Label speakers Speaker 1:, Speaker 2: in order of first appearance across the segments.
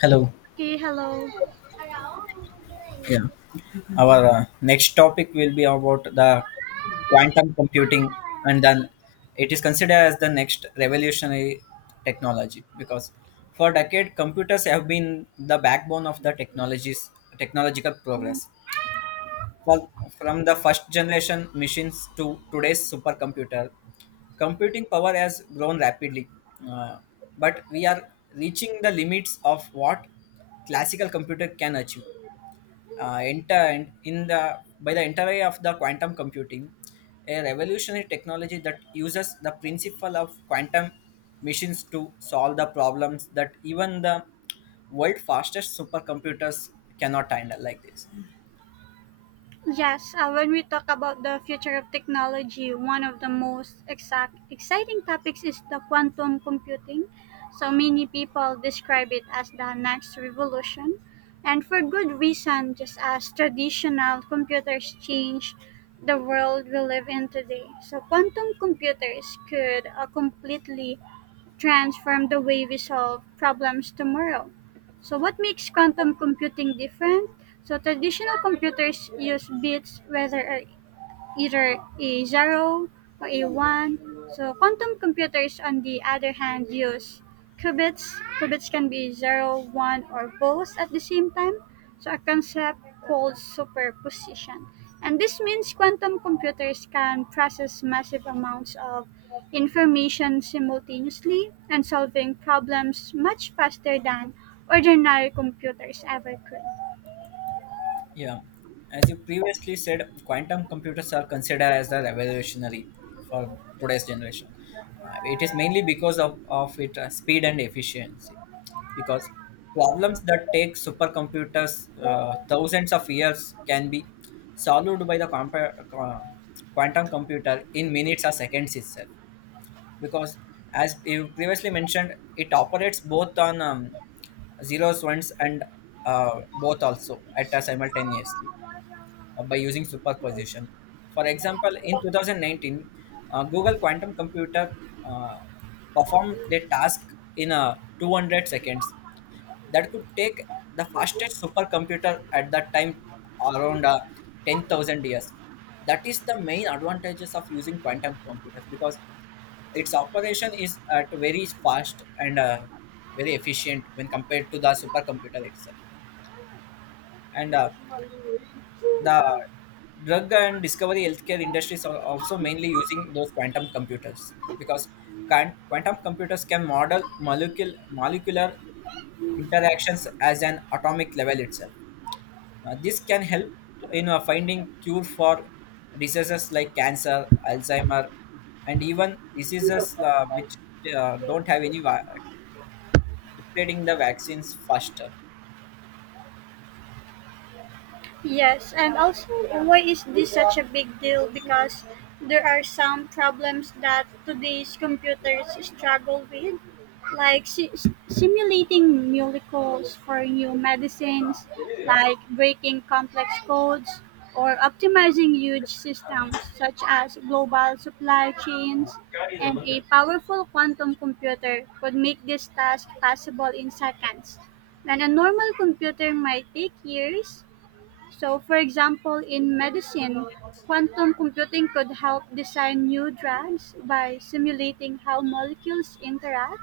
Speaker 1: Hello.
Speaker 2: Okay, hello.
Speaker 1: Yeah. Our next topic will be about the quantum computing, and then it is considered as the next revolutionary technology because for decade computers have been the backbone of the technologies technological progress. For, from the first generation machines to today's supercomputer, computing power has grown rapidly, uh, but we are reaching the limits of what classical computer can achieve. Enter in the by the entry of the quantum computing, a revolutionary technology that uses the principle of quantum machines to solve the problems that even the world fastest supercomputers cannot handle like this.
Speaker 2: Yes, when we talk about the future of technology, one of the most exact exciting topics is the quantum computing. So many people describe it as the next revolution, and for good reason. Just as traditional computers change the world we live in today, so quantum computers could completely transform the way we solve problems tomorrow. So what makes quantum computing different? So traditional computers use bits, whether either a 0 or a 1. So quantum computers, on the other hand, use qubits. Qubits can be zero, one, or both at the same time. So a concept called superposition. And this means quantum computers can process massive amounts of information simultaneously and solving problems much faster than ordinary computers ever could.
Speaker 1: Yeah, as you previously said, quantum computers are considered as the revolutionary for today's generation. It is mainly because of its speed and efficiency. Because problems that take supercomputers thousands of years can be solved by the quantum computer in minutes or seconds itself, because as you previously mentioned it operates both on zeros ones and both also at a simultaneously by using superposition. For example, in 2019, google quantum computer uh, performed the task in 200 seconds that could take the fastest supercomputer at that time around 10,000 years. That is the main advantages of using quantum computers because its operation is at very fast and very efficient when compared to the supercomputer itself. And the drug and discovery healthcare industries are also mainly using those quantum computers, because quantum computers can model molecular interactions as an atomic level itself. This can help in finding cure for diseases like cancer, Alzheimer, and even diseases which don't have any degrading the vaccines faster.
Speaker 2: Yes, and also, why is this such a big deal? Because there are some problems that today's computers struggle with, like simulating molecules for new medicines,
Speaker 1: हाँ, ये रहेगा,
Speaker 2: like breaking complex codes, or optimizing huge systems such as global supply
Speaker 1: और
Speaker 2: chains.
Speaker 1: क्या ये
Speaker 2: And
Speaker 1: रहेगा?
Speaker 2: a powerful quantum computer could make this task possible in seconds. When a normal computer might take years, so, for example, in medicine, quantum computing could help design new drugs by simulating how molecules interact,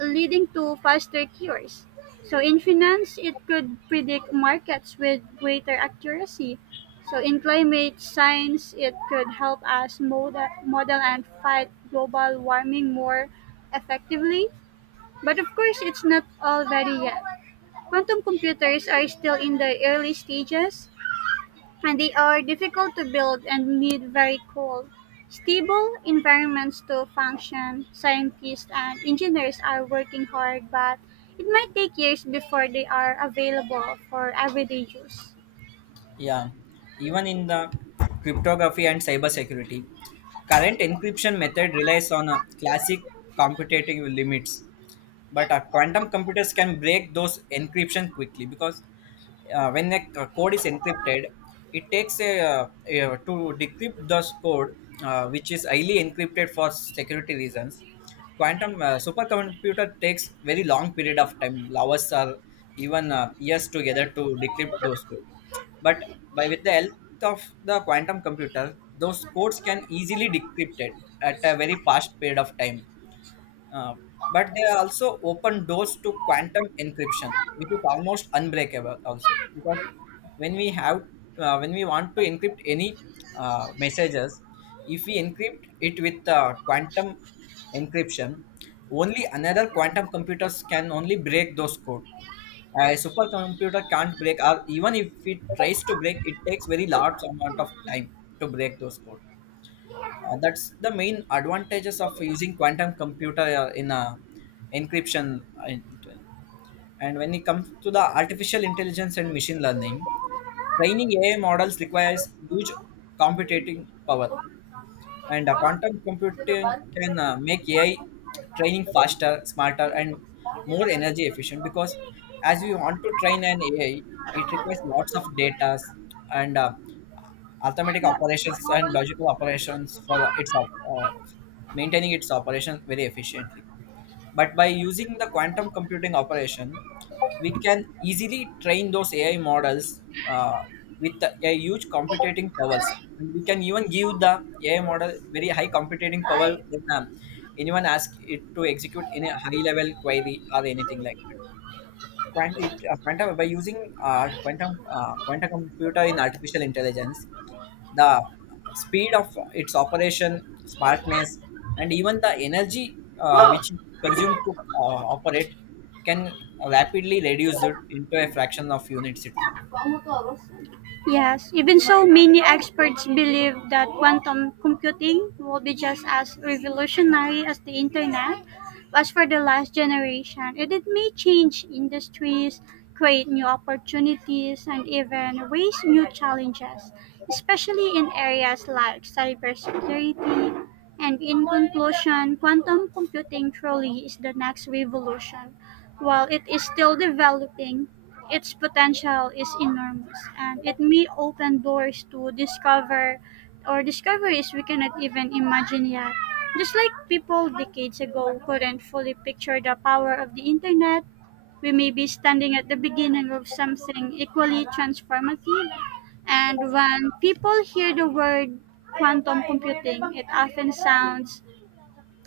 Speaker 2: leading to faster cures. So, in finance, it could predict markets with greater accuracy. So, in climate science, it could help us model and fight global warming more effectively. But of course, it's not all ready yet. Quantum computers are still in the early stages, and they are difficult to build and need very cool, stable environments to function. Scientists and engineers are working hard, but it might take years before they are available for everyday use.
Speaker 1: Yeah, even in the cryptography and cybersecurity, current encryption method relies on a classic computative limits, but quantum computers can break those encryption quickly, because when a code is encrypted it takes to decrypt this code, which is highly encrypted for security reasons, quantum supercomputer takes very long period of time, hours or even years together, to decrypt those codes. But by with the help of the quantum computer those codes can easily decrypted at a very fast period of time. uh, but they also open doors to quantum encryption, which is almost unbreakable, also because when we have when we want to encrypt any messages, if we encrypt it with quantum encryption, only another quantum computers can only break those code. A supercomputer can't break, or even if it tries to break, it takes very large amount of time to break those code. That's the main advantages of using quantum computer in encryption. And when it comes to the artificial intelligence and machine learning, training AI models requires huge computing power, and quantum computing can make ai training faster smarter and more energy efficient, because as we want to train an ai it requires lots of data and automatic operations and logical operations for its maintaining its operation very efficiently. But by using the quantum computing operation, we can easily train those AI models with a huge computing powers. And we can even give the AI model very high computing power when anyone asks it to execute in a high level query or anything like that. Quantum by using uh, quantum computer in artificial intelligence, the speed of its operation smartness, and even the energy which it consumed to operate, can rapidly reduce it into a fraction of units itself.
Speaker 2: Yes, even so, many experts believe that quantum computing will be just as revolutionary as the internet was for the last generation, and it may change industries, create new opportunities, and even raise new challenges, especially in areas like cybersecurity. And in conclusion, quantum computing truly is the next revolution. While it is still developing, its potential is enormous and it may open doors to discoveries we cannot even imagine yet. Just like people decades ago couldn't fully picture the power of the internet, we may be standing at the beginning of something equally transformative. And when people hear the word quantum computing, it often sounds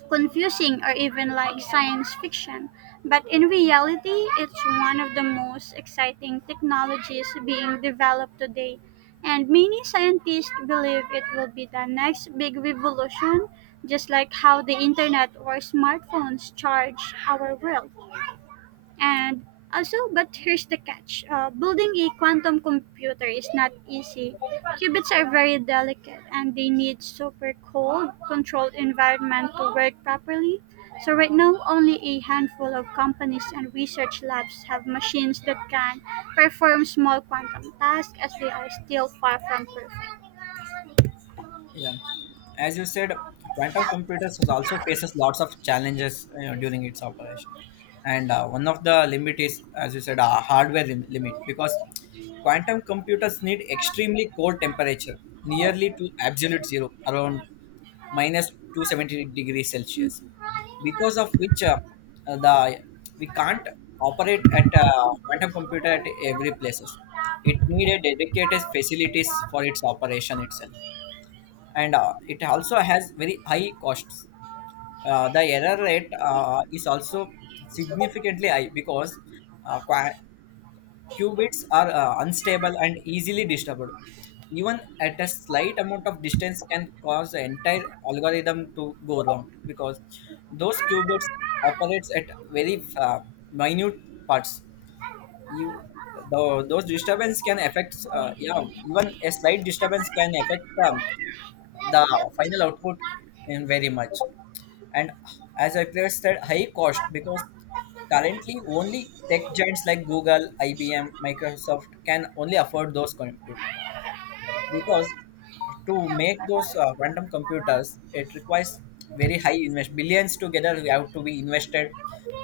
Speaker 2: confusing or even like science fiction, but in reality, it's one of the most exciting technologies being developed today. And many scientists believe it will be the next big revolution, just like how the internet or smartphones charge our world. And also, but here's the catch, building a quantum computer is not easy. Qubits are very delicate and they need super cold, controlled environment to work properly, so right now, only a handful of companies and research labs have machines that can perform small quantum tasks as they are still far from perfect.
Speaker 1: Yeah, as you said, quantum computers is also faces lots of challenges, you know, during its operation, and one of the limit is, as you said, a hardware limit, because quantum computers need extremely cold temperature, nearly to absolute zero, around minus 270 degrees Celsius,
Speaker 2: Hmm.
Speaker 1: because of which the we can't operate at quantum computer at every places. It needed dedicated facilities for its operation itself, and it also has very high costs. The error rate is also significantly high, because uh, qua- qubits are unstable and easily disturbed. Even at a slight amount of distance can cause the entire algorithm to go wrong because those qubits operates at very minute parts. You those disturbance can affect yeah, even a slight disturbance can affect the final output in very much. And as I previously said, high cost, because currently only tech giants like Google, IBM, Microsoft can only afford those computers, because to make those quantum computers it requires very high invest billions together we have to be invested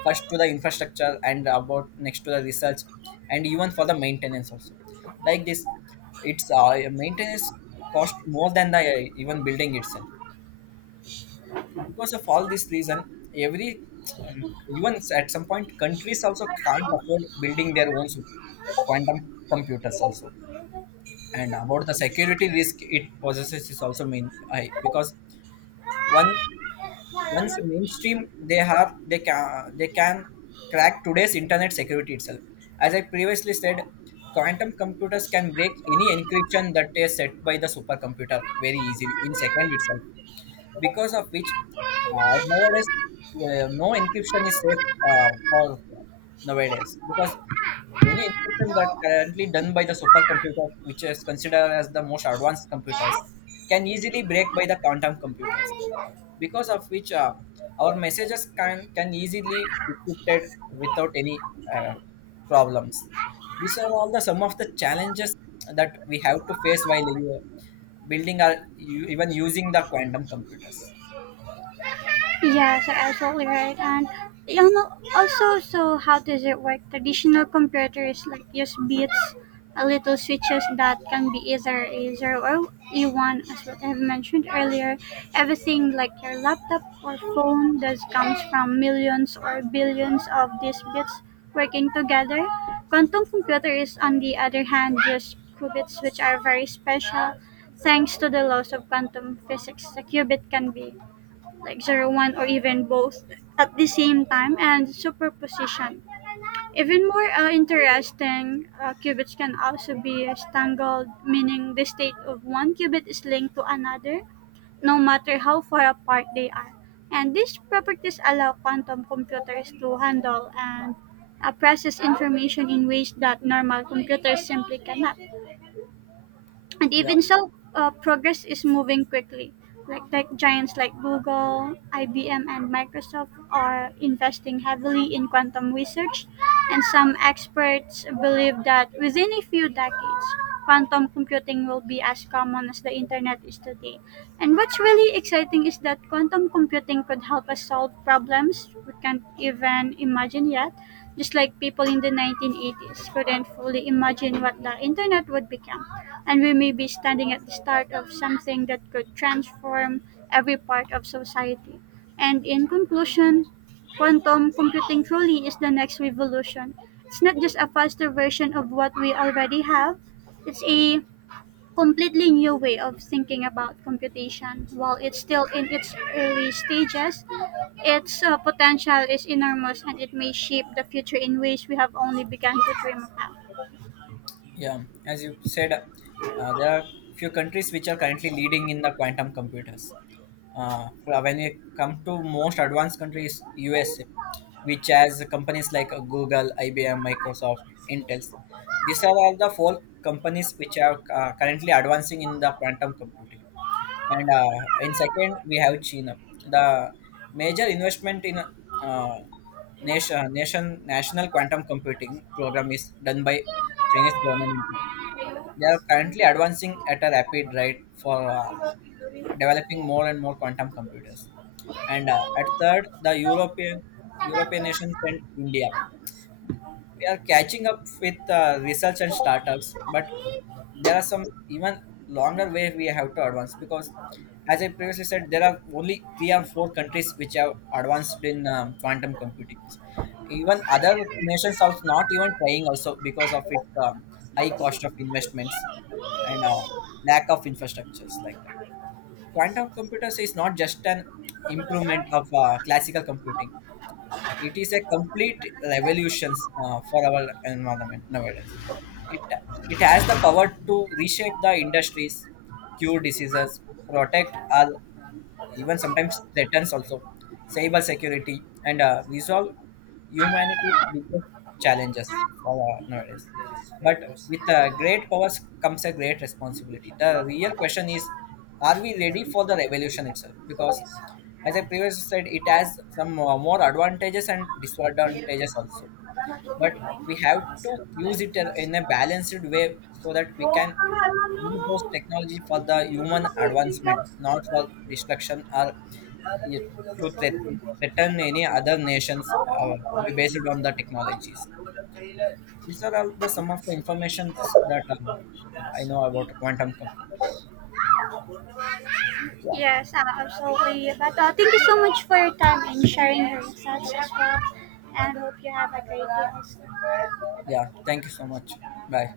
Speaker 1: first to the infrastructure and about next to the research and even for the maintenance also. Like this, it's maintenance cost more than the even building itself. Because of all this reason, every even at some point countries also can't afford building their own quantum computers also. And about the security risk it possesses is also main high, because one once mainstream they have they can crack today's internet security itself. As I previously said, quantum computers can break any encryption that is set by the supercomputer very easily in second itself, because of which nowadays no encryption is safe for nowadays, because any encryption that currently done by the supercomputer, which is considered as the most advanced computers, can easily break by the quantum computers. Because of which our messages can easily be encrypted without any uh, problems. These are all the some of the challenges that we have to face while you are building or you even using the quantum computers.
Speaker 2: Yes, you're absolutely right. And you know, also, so how does it work? Traditional computers like use bits, a little switches that can be either a zero or a one, as what I've mentioned earlier. Everything like your laptop or phone does comes from millions or billions of these bits working together. Quantum computers, on the other hand, use qubits, which are very special. Thanks to the laws of quantum physics, the qubit can be like 0 1 or even both at the same time and superposition. Even more interesting, qubits can also be stangled, meaning the state of one qubit is linked to another no matter how far apart they are. And these properties allow quantum computers to handle and process information in ways that normal computers simply cannot. And
Speaker 1: Yeah.
Speaker 2: even so, progress is moving quickly like tech giants like Google, IBM, and Microsoft are investing heavily in quantum research, and some experts believe that within a few decades quantum computing will be as common as the internet is today. And what's really exciting is that quantum computing could help us solve problems we can't even imagine yet, just like people in the 1980s couldn't fully imagine what the internet would become, and we may be standing at the start of something that could transform every part of society. And in conclusion, quantum computing truly is the next revolution. It's not just a faster version of what we already have, it's a completely new way of thinking about computation. While it's still in its early stages, its potential is enormous and it may shape the future in ways we have only begun to dream about.
Speaker 1: Yeah, as you said, there are few countries which are currently leading in the quantum computers. When you come to most advanced countries, USA, which has companies like Google, IBM, Microsoft, Intel. These are all the four companies which are currently advancing in the quantum computing. And in second we have China. The major investment in national quantum computing program is done by Chinese government. They are currently advancing at a rapid rate for developing more and more quantum computers. And at third, the European nations and India. We are catching up with research and startups, but there are some even longer way we have to advance, because as I previously said there are only three or four countries which have advanced in quantum computing. Even other nations are not even trying also because of its high cost of investments and lack of infrastructures like that. Quantum computers is not just an improvement of classical computing, it is a complete revolution for our environment nowadays. It, it has the power to reshape the industries, cure diseases, protect our, even sometimes threatens also cyber security, and these are humanity's biggest challenges for nowadays. But with great powers comes a great responsibility. The real question is, are we ready for the revolution itself? Because as I previously said it has some more advantages and disadvantages also, but we have to use it in a balanced way so that we can use those technology for the human advancement, not for destruction, or it- to threaten any other nations based on the technologies. These are all the some of the informations that I know about quantum computing. Yeah.
Speaker 2: Yes, so but thank you so much for your time and sharing your insights as well. And hope you have a great day.
Speaker 1: Yeah, thank you so much. Bye.